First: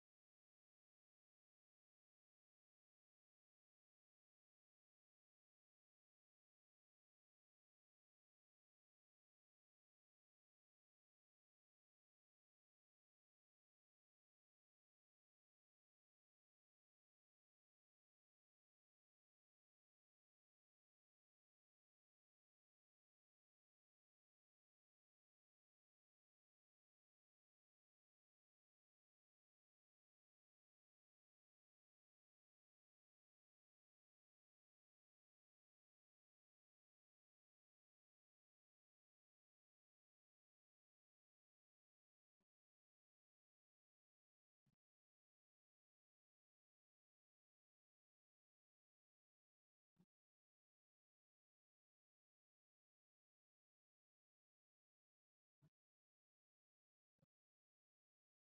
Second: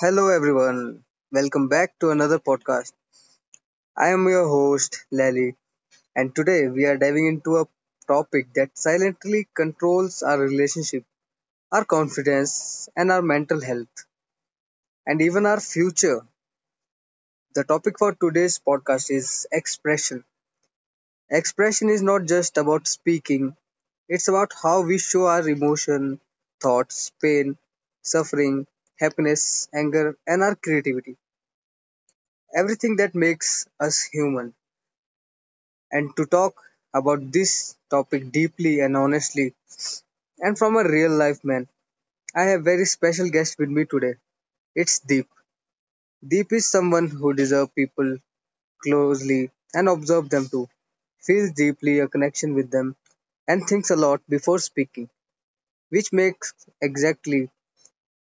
Hello, everyone. Welcome back to another podcast. I am your host, Lally, and today we are diving into a topic that silently controls our relationship, our confidence, and our mental health, and even our future. The topic for today's podcast is expression. Expression is not just about speaking, it's about how we show our emotion, thoughts, pain, suffering, happiness, anger, and our creativity. Everything that makes us human. And to talk about this topic deeply and honestly and from a real life man. I have very special guest with me today. It's Deep. Deep is someone who deserves people closely and observe them too, feels deeply a connection with them, and thinks a lot before speaking, which makes exactly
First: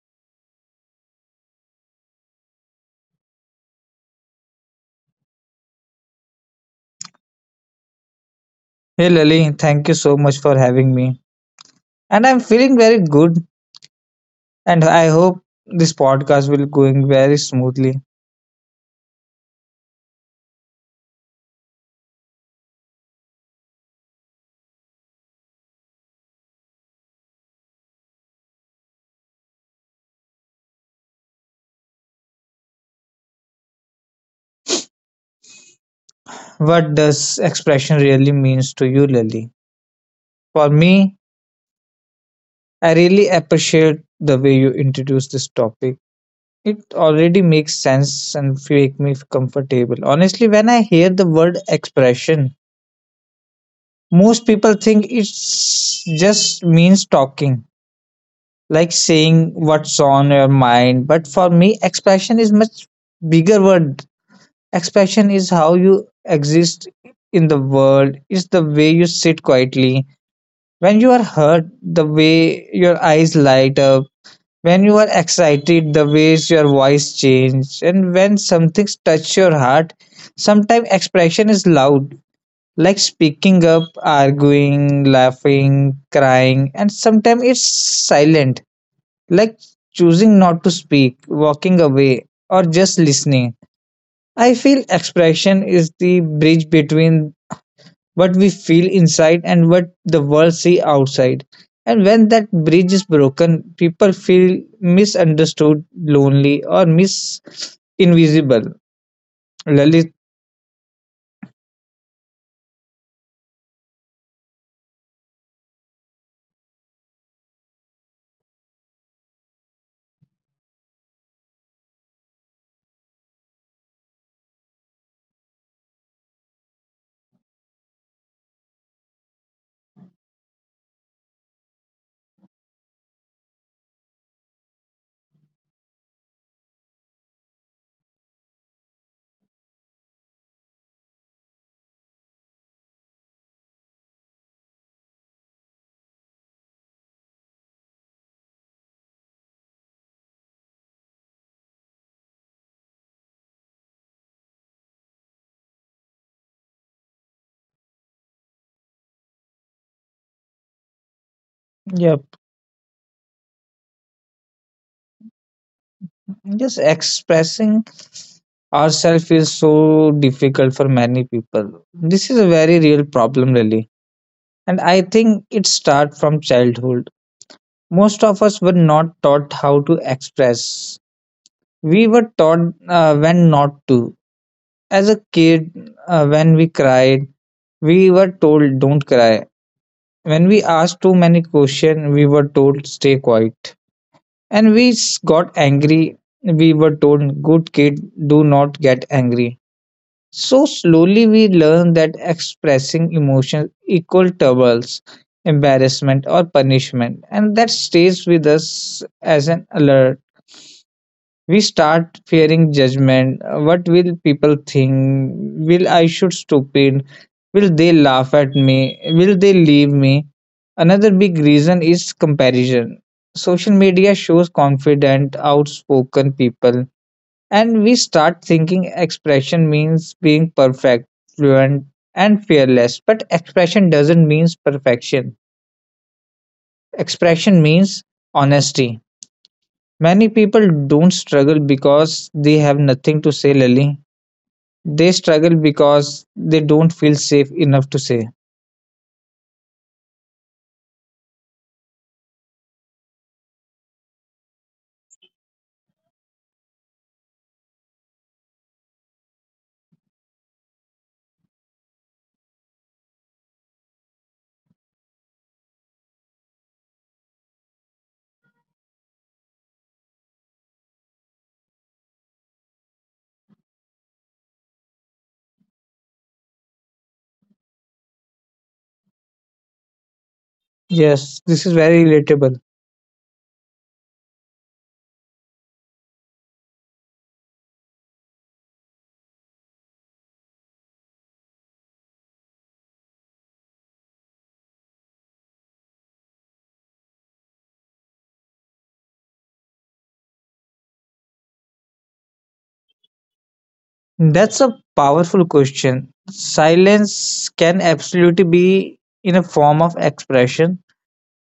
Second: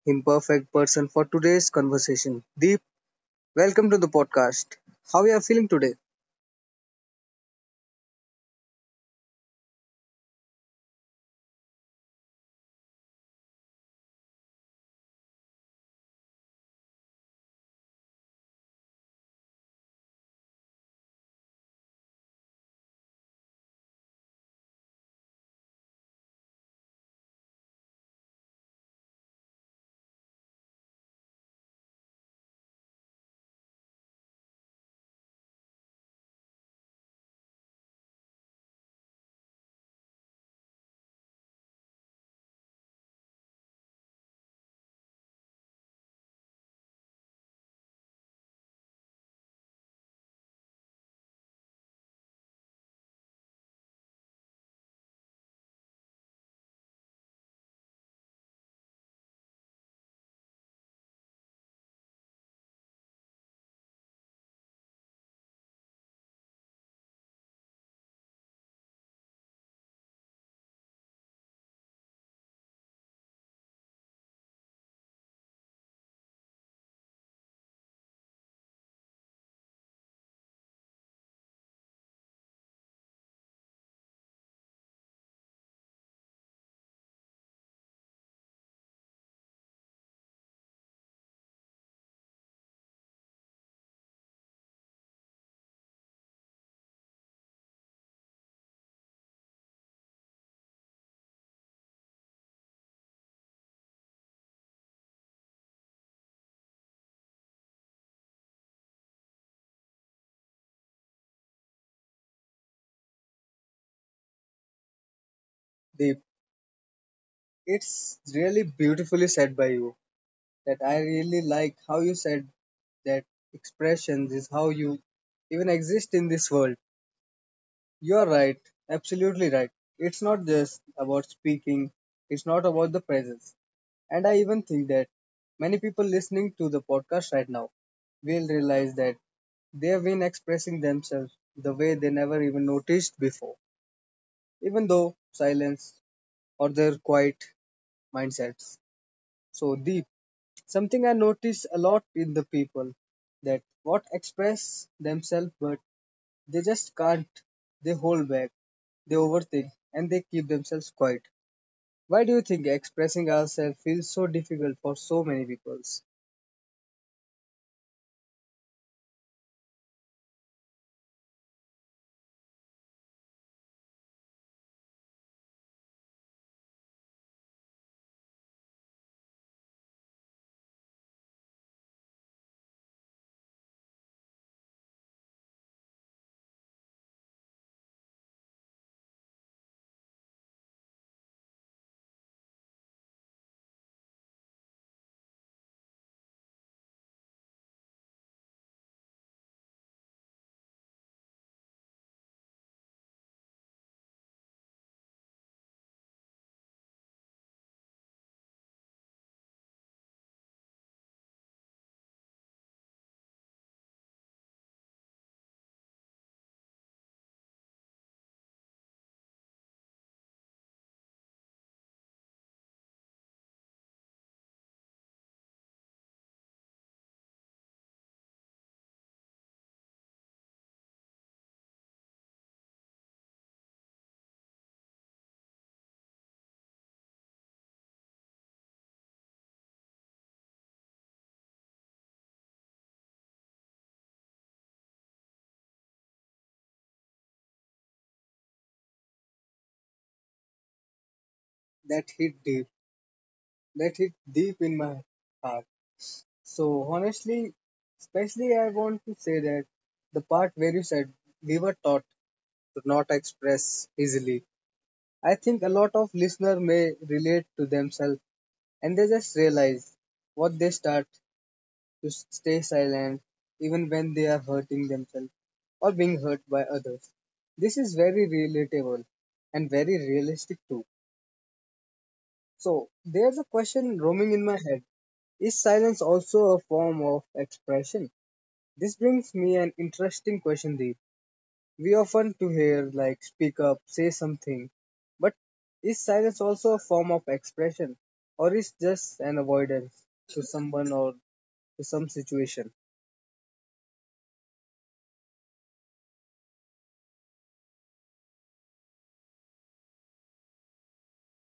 him perfect person for today's conversation. Deep, welcome to the podcast. How you are feeling today, Hey Lily, thank you so much for having me. And I'm feeling very good and I hope this podcast will going very smoothly. What does expression really means to you, Lily? For me, I really appreciate the way you introduce this topic. It already makes sense and make me comfortable. Honestly, when I hear the word expression, most people think it's just means talking like saying what's on your mind. But for me, expression is much bigger word. Expression is how you exist in the world. It's the way you sit quietly. When you are hurt, the way your eyes light up. When you are excited, the ways your voice change. And when something touch your heart, sometimes expression is loud, like speaking up, arguing, laughing, crying, and sometimes it's silent like choosing not to speak, walking away, or just listening. I feel expression is the bridge between what we feel inside and what the world see outside. And when that bridge is broken, people feel misunderstood, lonely, or mis invisible. Lalit, Deep? It's really beautifully said by you. That I really like how you said that expressions is how you even exist in this world. You are right, absolutely right. It's not just about speaking, it's not about the presence. And I even think that many people listening to the podcast right now will realize that they have been expressing themselves the way they never even noticed before, even though silence or their quiet mindsets so deep. Something I notice a lot in the people that what express themselves but they just can't. They hold back, they overthink, and they keep themselves quiet. Why yeah, do you think expressing ourselves feels so difficult for so many people? just expressing ourselves is so difficult for many people. This is a very real problem, really, and I think it starts from childhood. Most of us were not taught how to express. We were taught when not to. As a kid, when we cried, we were told don't cry. When we asked too many questions, we were told stay quiet. And we got angry, we were told good kid, do not get angry. So slowly we learned that expressing emotions equal troubles, embarrassment or punishment, and that stays with us as an alert. We start fearing judgment. What will people think? Will I shoot stupid? Will they laugh at me? Will they leave me? Another big reason is comparison. Social media shows confident, outspoken people, and we start thinking expression means being perfect, fluent, and fearless. But expression doesn't mean perfection. Expression means honesty. Many people don't struggle because they have nothing to say, Lily. They struggle because they don't feel safe enough to say. That hit deep. That hit deep in my heart. So honestly, especially I want to say that the part where you said we were taught to not express easily. I think a lot of listeners may relate to themselves and they just realize what they start to stay silent even when they are hurting themselves or being hurt by others. This is very relatable and very realistic too. Yes, this is very relatable. So there's a question roaming in my head. Is silence also a form of expression? This brings me an interesting question, Deep. We often to hear like speak up, say something, but is silence also a form of expression or is just an avoidance to someone or to some situation? That's a powerful question. Silence can absolutely be in a form of expression,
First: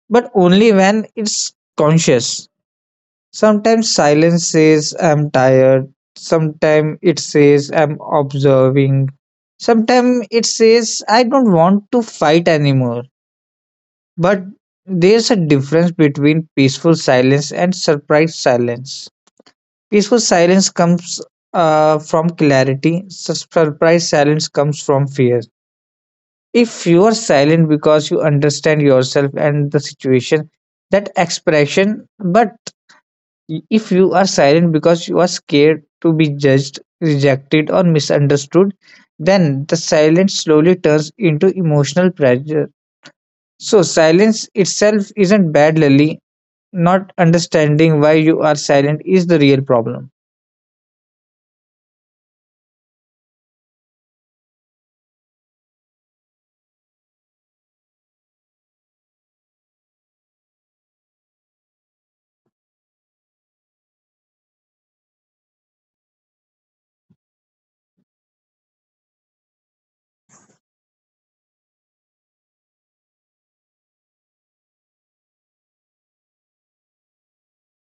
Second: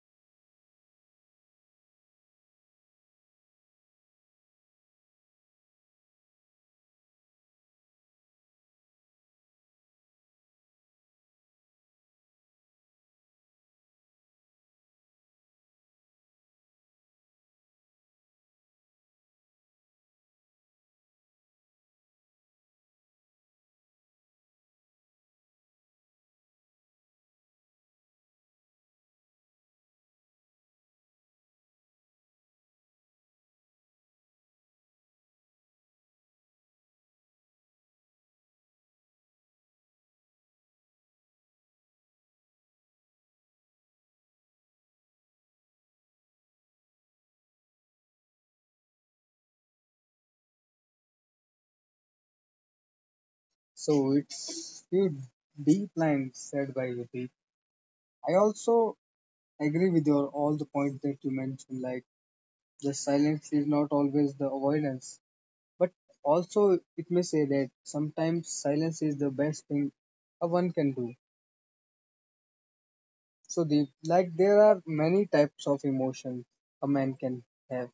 but only when it's conscious. Sometimes silence says, I'm tired. Sometimes it says, I'm observing. Sometimes it says, I don't want to fight anymore. But there's a difference between peaceful silence and surprise silence. Peaceful silence comes from clarity. Surprise silence comes from fear. If you are silent because you understand yourself and the situation, that expression, but if you are silent because you are scared to be judged, rejected, or misunderstood, then the silence slowly turns into emotional pressure. So, silence itself isn't bad, Lily. Not understanding why you are silent is the real problem. So it's few deep lines said by Deep. I also agree with your all the points that you mentioned, like the silence is not always the avoidance. But also it may say that sometimes silence is the best thing a one can do. So the like there are many types of emotions a man can have.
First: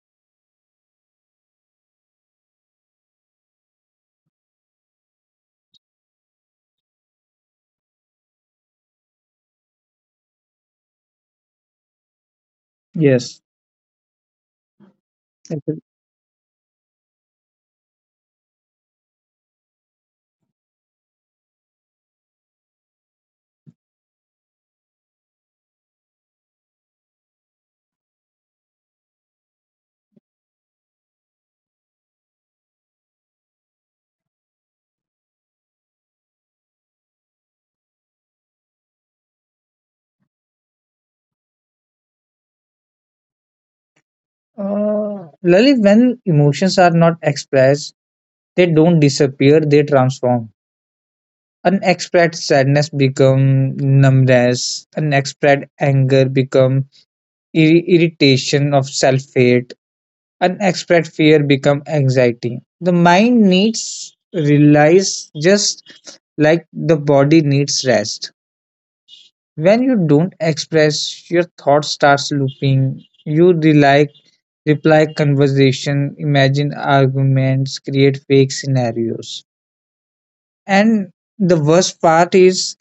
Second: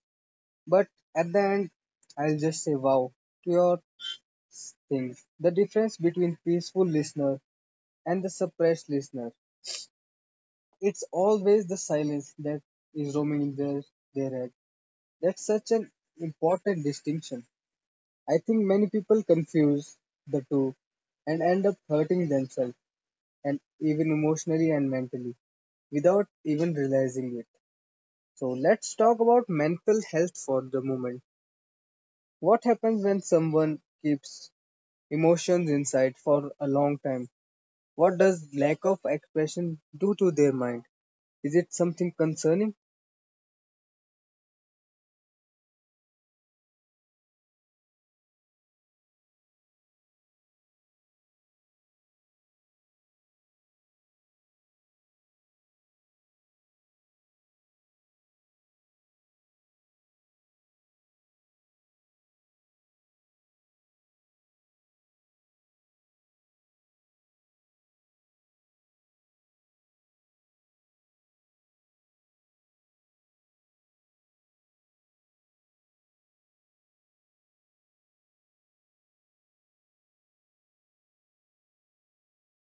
But at the end I'll just say wow to your thing. The difference between peaceful listener and the suppressed listener, it's always the silence that is Yes. roaming in their head. That's such Absolutely. an important distinction. I think many people confuse the two and end up hurting themselves and even emotionally and mentally without even realizing it. So let's talk about mental health for the moment. What happens when someone keeps emotions inside for a long time? What does lack of expression do to their mind? Is it something concerning? Lalit, when emotions are not expressed, they don't disappear, they transform. Unexpressed sadness become numbness. Unexpressed anger become irritation of self-hate. Unexpressed fear become anxiety. The mind needs release, just like the body needs rest. When you don't express, your thought starts looping. You reply conversation, imagine arguments, create fake scenarios. And the worst part is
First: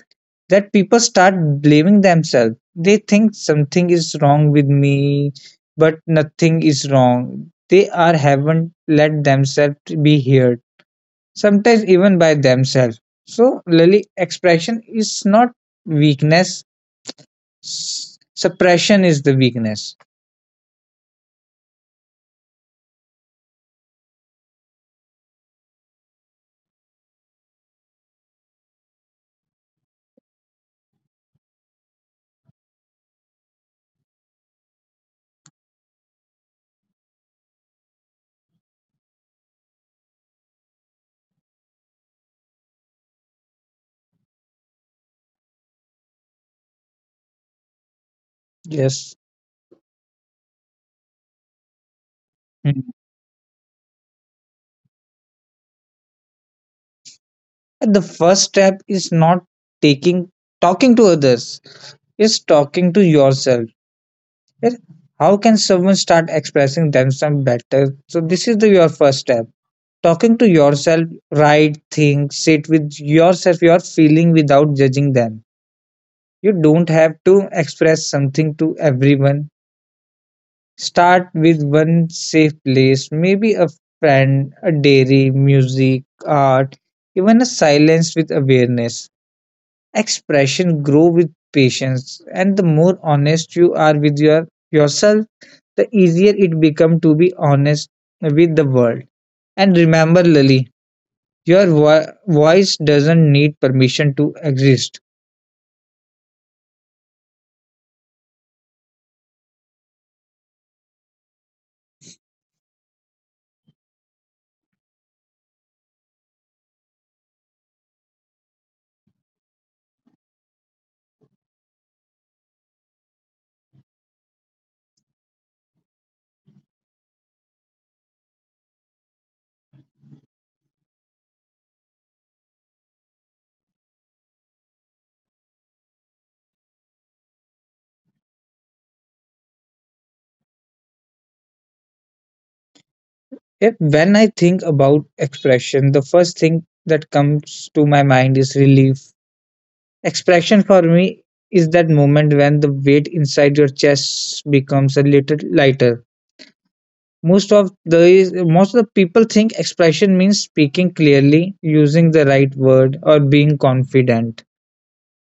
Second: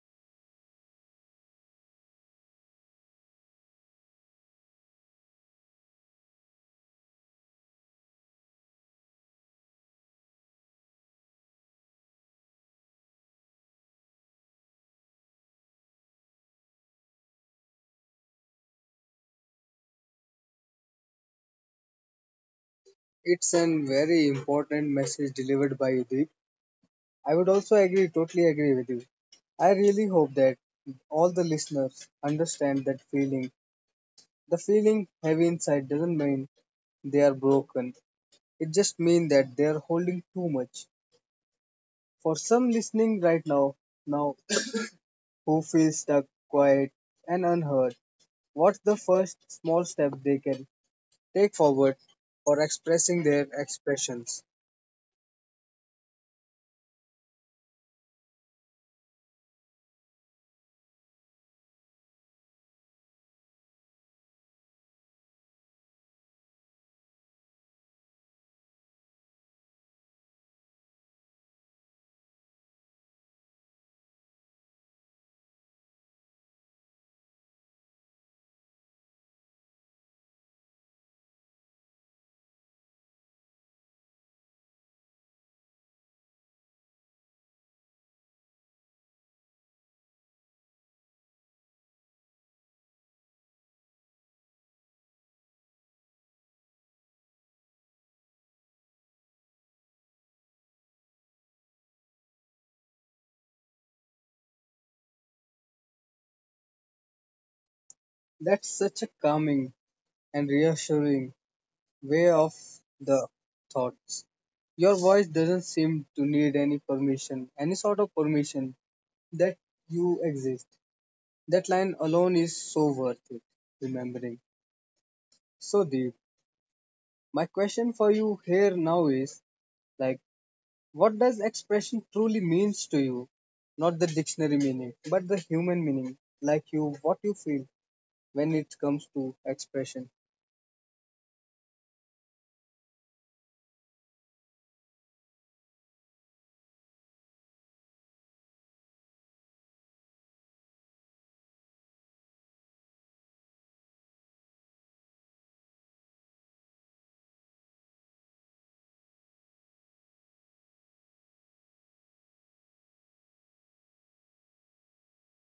that people start blaming themselves. They think something is wrong with me, but nothing is wrong. They are haven't let themselves be heard. Sometimes even by themselves. So Lily, expression is not weakness. Suppression is the weakness. It's an very important message delivered by Udip. I would also agree, totally agree with you. I really hope that all the listeners understand that feeling. The feeling heavy inside doesn't mean they are broken. It just means that they are holding too much. For some listening right now, now who feel stuck, quiet, and unheard, what's the Yes. first small step they can take forward for Mm. expressing their expressions? The first step is not taking talking to others, it's talking to yourself. Yes, how can someone start expressing themselves better? So this is the your first step, talking to yourself. Write, think, sit with yourself, your feeling without judging them. You don't have to express something to everyone. Start with one safe place, maybe a friend, a dairy, music, art, even a silence with awareness. Expression grow with patience, and the more honest you are with your yourself, the easier it become to be honest with the world. And remember, Lily, your voice doesn't need permission to exist. That's such a calming and reassuring way of the thoughts. Your voice doesn't seem to need any permission, any sort of permission that you exist. That line alone is so worth it, remembering. So, Deep, my question for you here now is like, what does expression truly means to you? Not the dictionary meaning, but the human meaning, like you, what you feel when it comes to expression. If, when I think about expression, the first thing that comes to my mind is relief. Expression for me is that moment when the weight inside your chest becomes a little lighter. Most of the people think expression means speaking clearly, using the right word, or being confident.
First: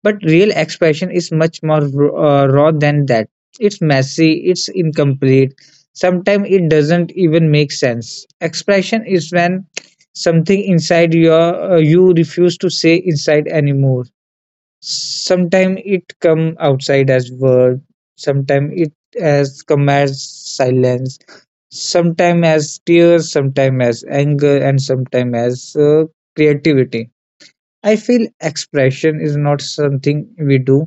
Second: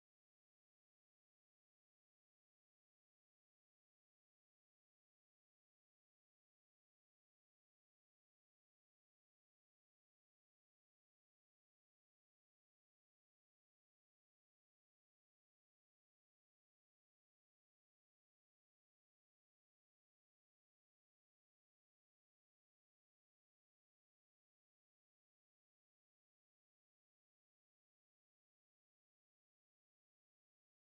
But real expression is much more raw than that. It's messy, it's incomplete. Sometimes it doesn't even make sense. Expression is when something inside you refuse to say inside anymore. Sometime it come outside as word, sometime it has come as silence, sometime as tears, sometime as anger, and sometime as creativity. I feel expression is not something we do,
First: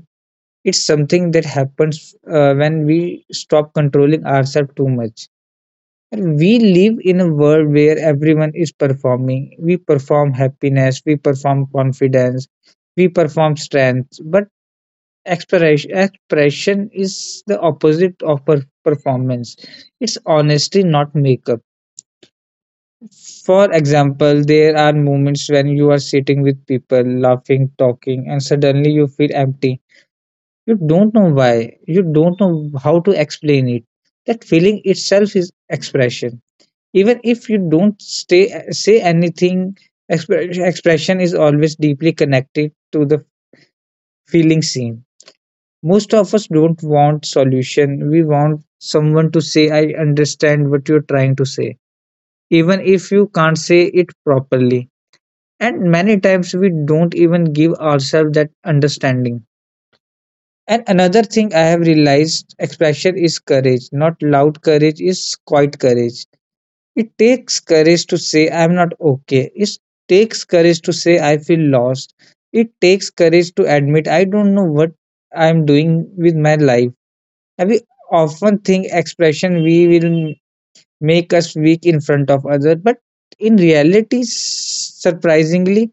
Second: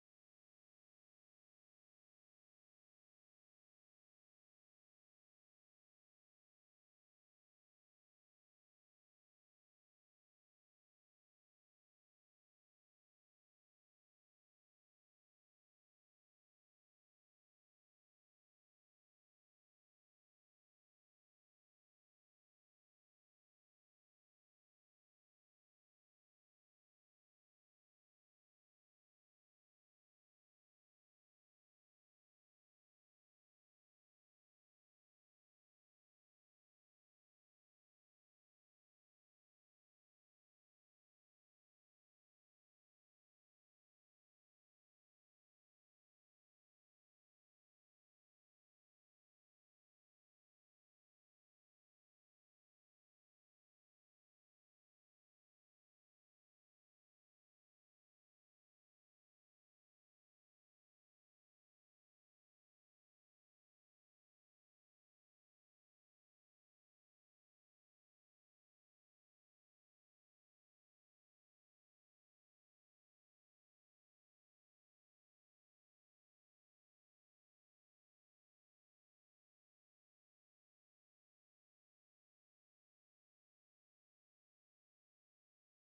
it's something that happens when we stop controlling ourselves too much. And we live in a world where everyone is performing. We perform happiness, we perform confidence, we perform strength, but expression is the opposite of performance. It's honesty, not makeup. For example, there are moments when you are sitting with people, laughing, talking, and suddenly you feel empty. You don't know why. You don't know how to explain it. That feeling itself is expression. Even if you don't say anything, expression is always deeply connected to the feeling seen. Most of us don't want solution. We want someone to say, I understand what you're trying to say, even if you can't say it properly. And many times we don't even give ourselves that understanding. And another thing I have realized, expression is courage, not loud courage, is quiet courage. It takes courage to say, I'm not okay. It takes courage to say, I feel lost. It takes courage to admit, I don't know what I'm doing with my life. And we often think expression we will make us weak in front of others, but in reality, surprisingly,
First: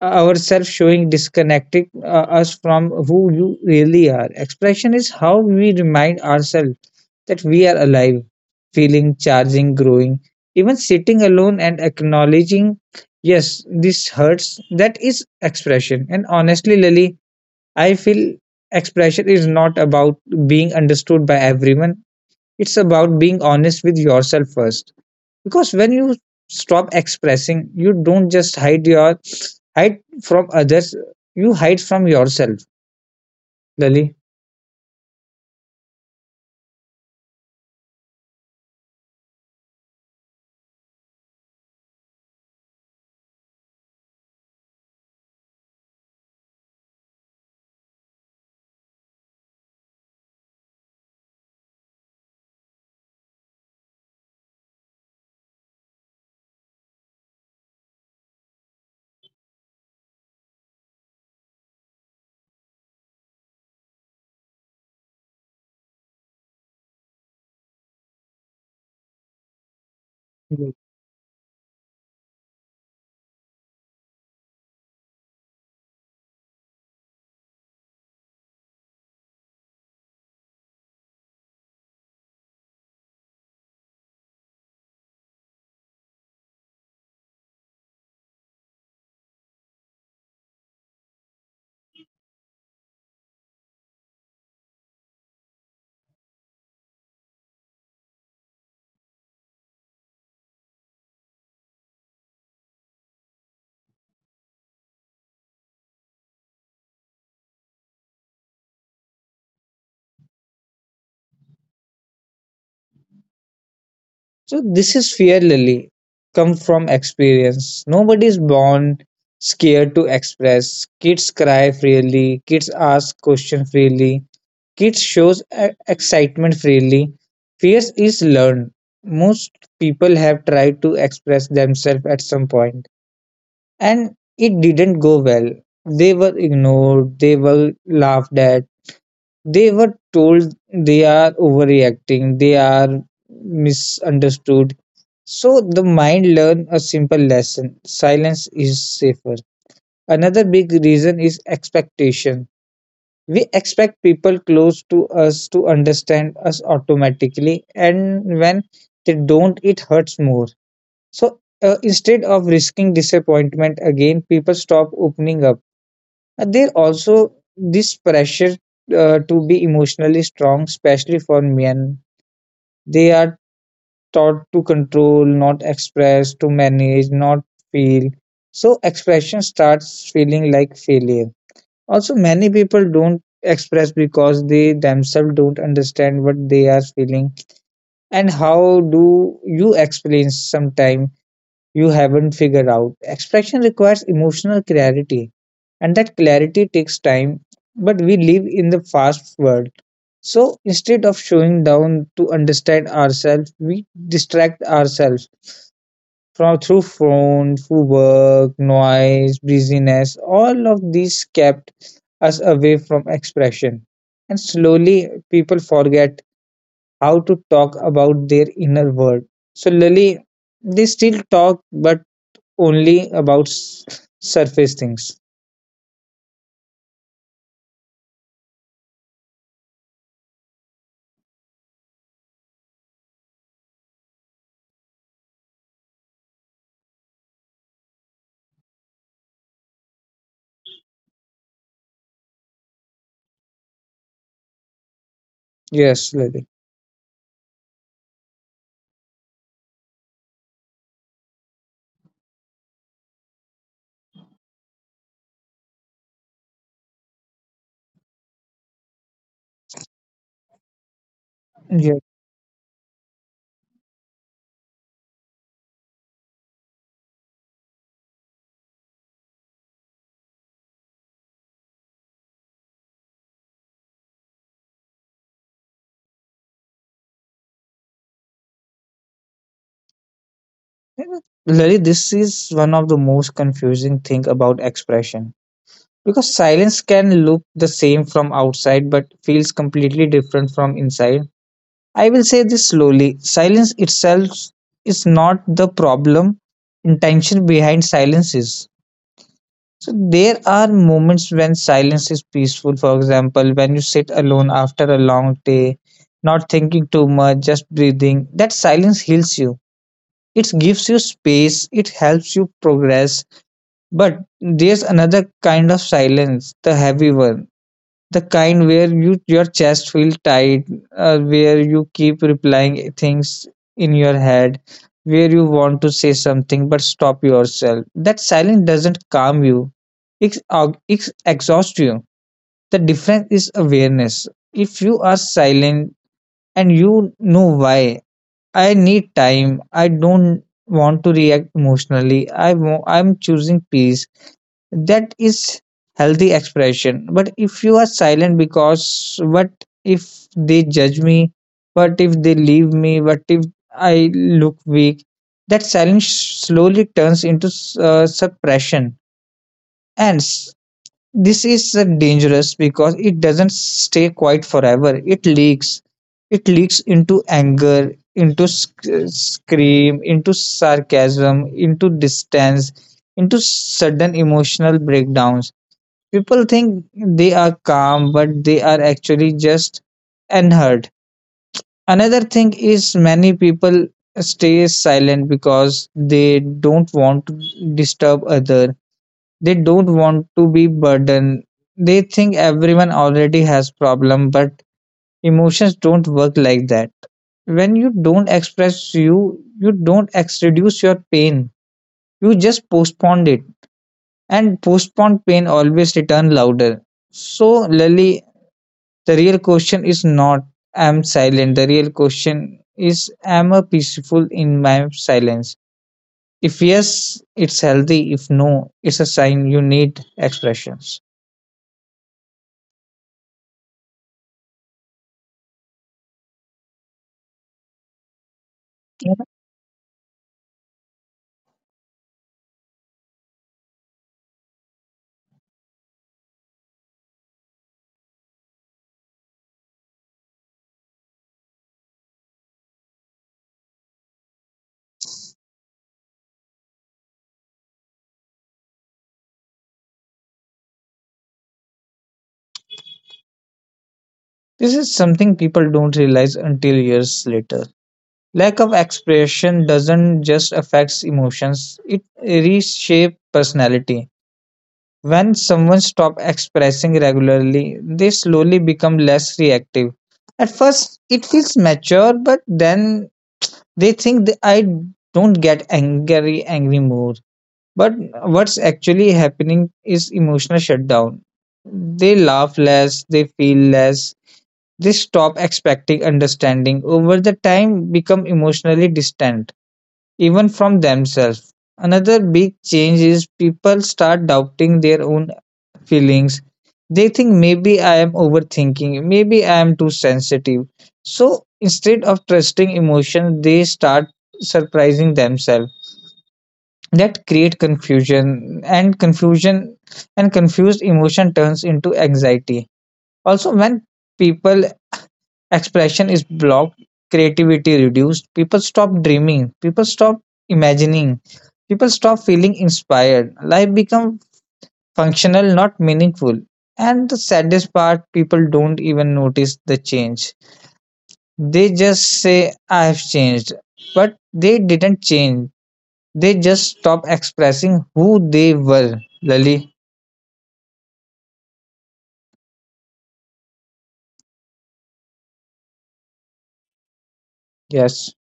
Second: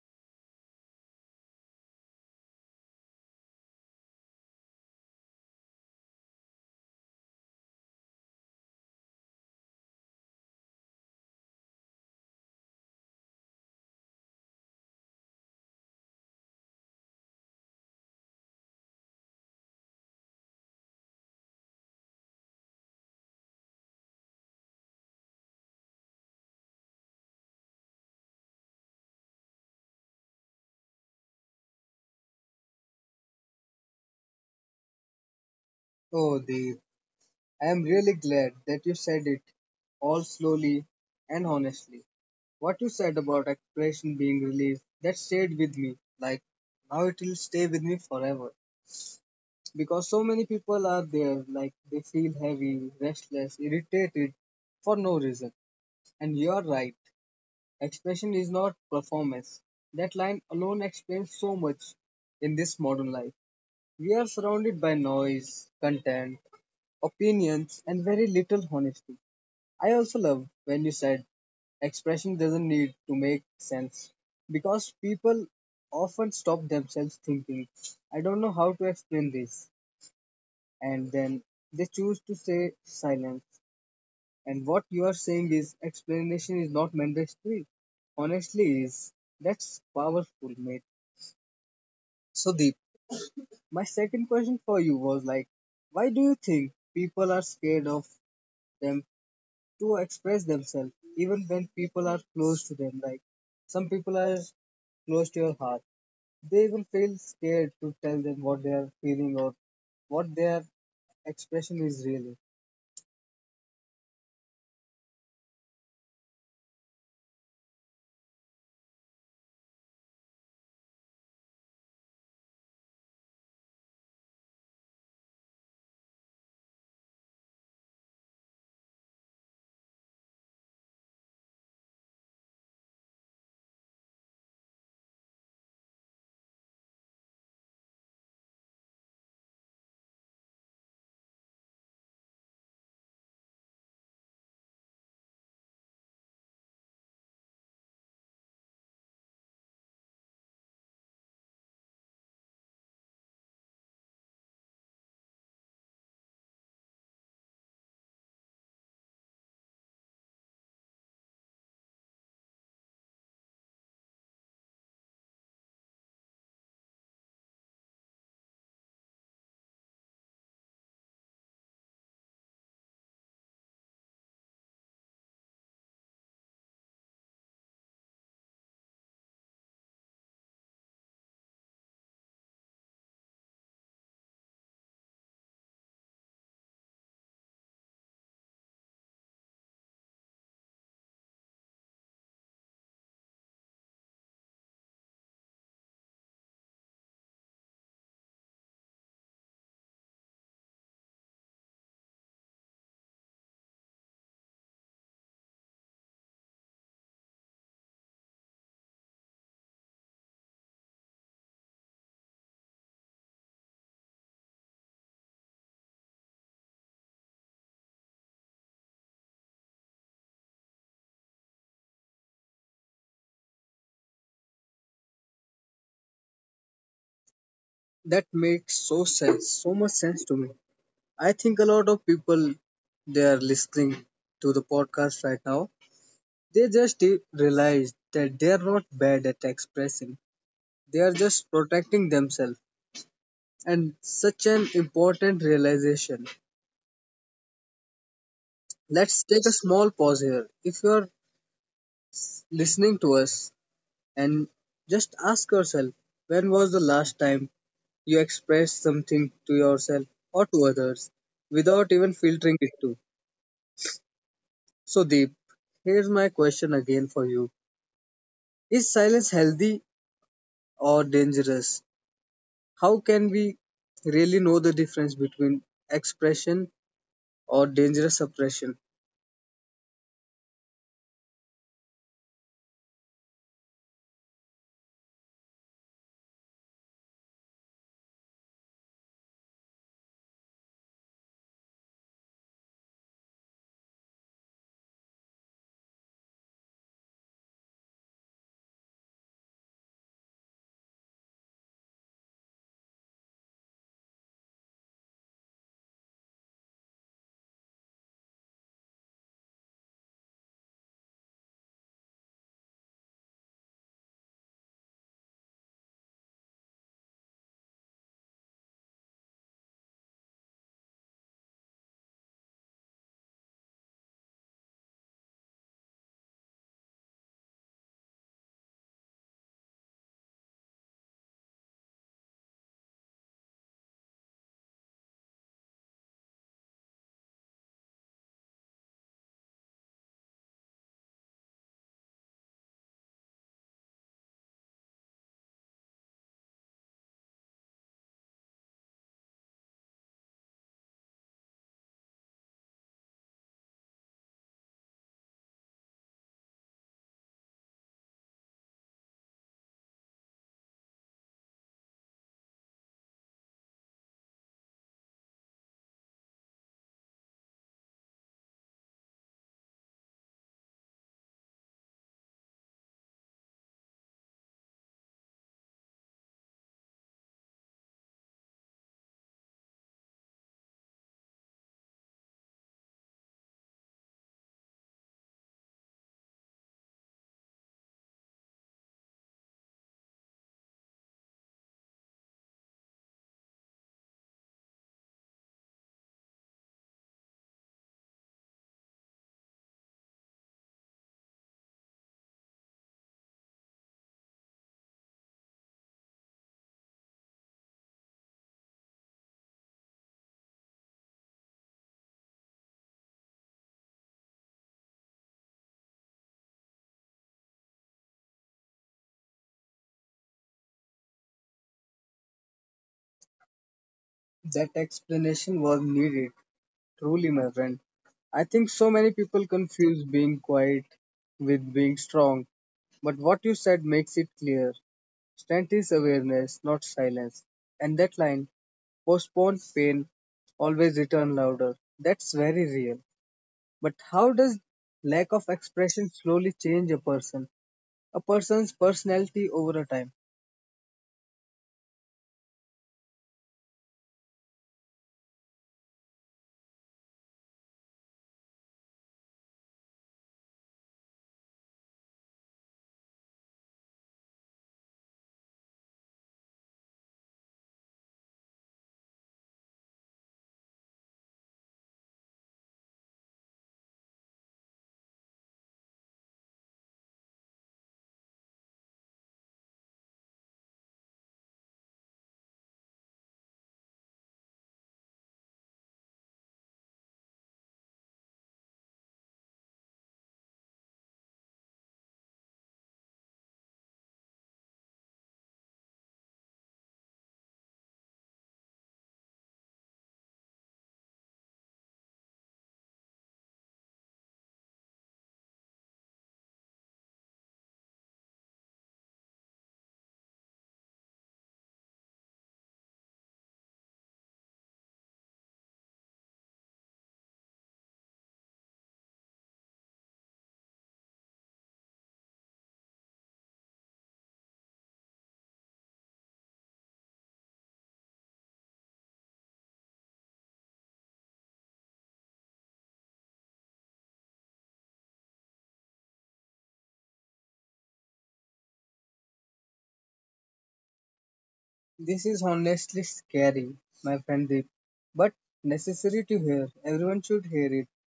ourselves showing disconnected us from who you really are. Expression is how we remind ourselves that we are alive, feeling, charging, growing, even sitting alone and acknowledging, yes, this hurts. That is expression. And honestly, Lily, I feel expression is not about being understood by everyone, it's about being honest with yourself first. Because when you stop expressing, you don't just hide from others, you hide from yourself, Lily. Oh, Deep. I am really glad that you said it all slowly and honestly. What you said about expression being released, that stayed with me. Like, now it will stay with me forever. Because so many people are there, like, they feel heavy, restless, irritated for no reason. And you're right, expression is not performance. That line alone explains so much in this modern life. We are surrounded by noise, content, opinions, and very little honesty. I also Mhm. love when you said expression doesn't need to make sense because people often stop themselves thinking, I don't know how to explain this, and then they choose to say silence. And what you are saying is explanation is not mandatory. Honestly, is that's powerful, mate. So deep. My second question for you was like, why do you think people are scared of them to express themselves even when people are close to them, like some people are close to your heart, they even feel scared to tell them what they are feeling or what their expression is really. So this is fear, Lily. Come from experience. Nobody is born scared to express. Kids cry freely. Kids ask questions freely. Kids shows excitement freely. Fear is learned. Most people have tried to express themselves at some point, and it didn't go well. They were ignored, they were laughed at, they were told they are overreacting, they are misunderstood. So the mind learned a simple lesson, silence is safer. Another big reason is expectation. We expect people close to us to understand us automatically, and when they don't, it hurts more. So instead of risking disappointment again, people stop opening up. There also this pressure to be emotionally strong, especially for men. They are taught to control, not express, to manage, not feel. So expression starts feeling like failure. Also, many people don't express because they themselves don't understand what they are feeling. And how do you explain sometime you haven't figured out? Expression requires emotional clarity, and that clarity takes time, but we live in the fast world. So instead of showing down to understand ourselves, we distract ourselves from through phone, through work, noise, busyness. All of these kept us away from expression, and slowly people forget how to talk about their inner world. So slowly, they still talk but only about surface things. That makes so sense, so much sense to me. I think a lot of people they are listening to the podcast right now. They just realize that they are not bad at expressing. They are just protecting themselves. And such an important Yes, realization. Lily. Let's take a small pause here. If you're listening to us and just ask yourself, when was the last time you expressed something to yourself or to others without even filtering it too? So, Deep, here's my question again for you. Is silence healthy or dangerous? How can we really know the difference between expression or dangerous suppression? Larry, this is one of the most confusing thing about expression, because silence can look the same from outside but feels completely different from inside. I will say this slowly. Silence itself is not the problem. Intention behind silence is. So there are moments when silence is peaceful. For example, when you sit alone after a long day, not thinking too much, just breathing. That silence heals you. It gives you space. It helps you progress. But there's another kind of silence, the heavy one, the kind where your chest feels tight, where you keep replying things in your head, where you want to say something but stop yourself. That silence doesn't calm you; it it exhausts you. The difference is awareness. If you are silent and you know why, I need time. I don't want to react emotionally. I'm choosing peace, that is healthy expression. But if you are silent because what if they judge me, what if they leave me, what if I look weak, that silence slowly turns into suppression. And s- this is uh, dangerous because it doesn't stay quiet forever, it leaks. It leaks into anger, into scream, into sarcasm, into distance, into sudden emotional breakdowns. People think they are calm, but they are actually just unheard. Another thing is many people stay silent because they don't want to disturb other. They don't want to be burden. They think everyone already has problem, but emotions don't work like that. When you don't express you, You don't reduce your pain. You just postpone it, and postponed pain always return louder. So, Lily, the real question is not "am silent", the real question is "am I peaceful in my silence?" If yes, it's healthy. If no, it's a sign you need expressions. That explanation was needed. Truly, my friend. I think so many people confuse being quiet with being strong, but what you said makes it clear. Strength is awareness, not silence. And that line, postponed pain, always return louder. That's very real. But how does lack of expression slowly change a person? A person's personality over a time. This is something people don't realize until years later. Lack of expression doesn't just affect emotions, it reshapes personality. When someone stops expressing regularly, they slowly become less reactive. At first, it feels mature, but then they think that I don't get angry more. But what's actually happening is emotional shutdown. They laugh less, they feel less, they stop expecting understanding, over the time become emotionally distant, even from themselves. Another big change is people start doubting their own feelings. They think maybe I am overthinking, maybe I am too sensitive. So instead of trusting emotion, they start surprising themselves. That create confusion, and confused emotion turns into anxiety. Also when people expression is blocked, creativity reduced, people stop dreaming, people stop imagining, people stop feeling inspired, life become functional, not meaningful. And the saddest part, people don't even notice the change. They just say, I have changed. But they didn't change. They just stopped expressing who they were. Lali. This is honestly scary, my friend Deep, but necessary to hear. Everyone should hear it, Yes.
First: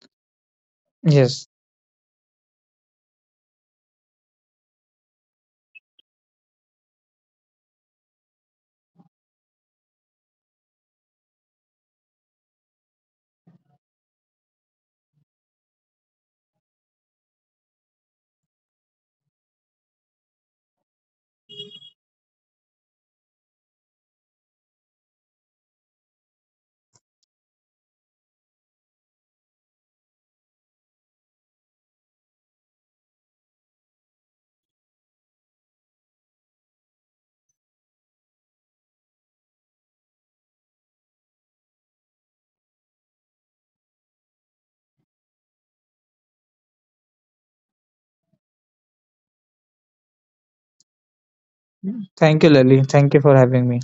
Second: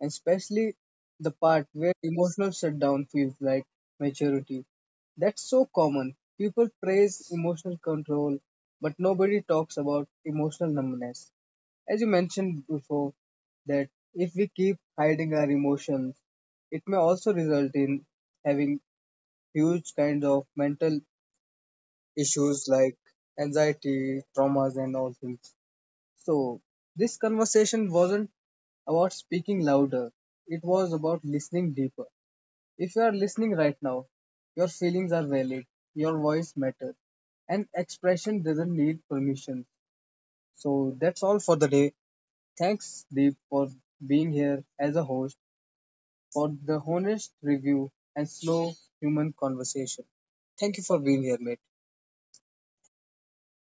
and especially the Yes. part where emotional shutdown feels like maturity. That's so common. People praise emotional control, but nobody talks about emotional numbness. As you mentioned before, that if we keep hiding our emotions, it may also result in having huge kinds of mental issues like anxiety, traumas, and all things. So, this conversation wasn't about speaking louder, it was about listening deeper. If you are listening right now, your feelings are valid, your voice matters, and expression doesn't need permission. So that's all for the day. Thanks, Deep, for being here as a host, for the honest review and slow human conversation. Thank you for being here, mate. Thank you, Lali. Thank you for having me.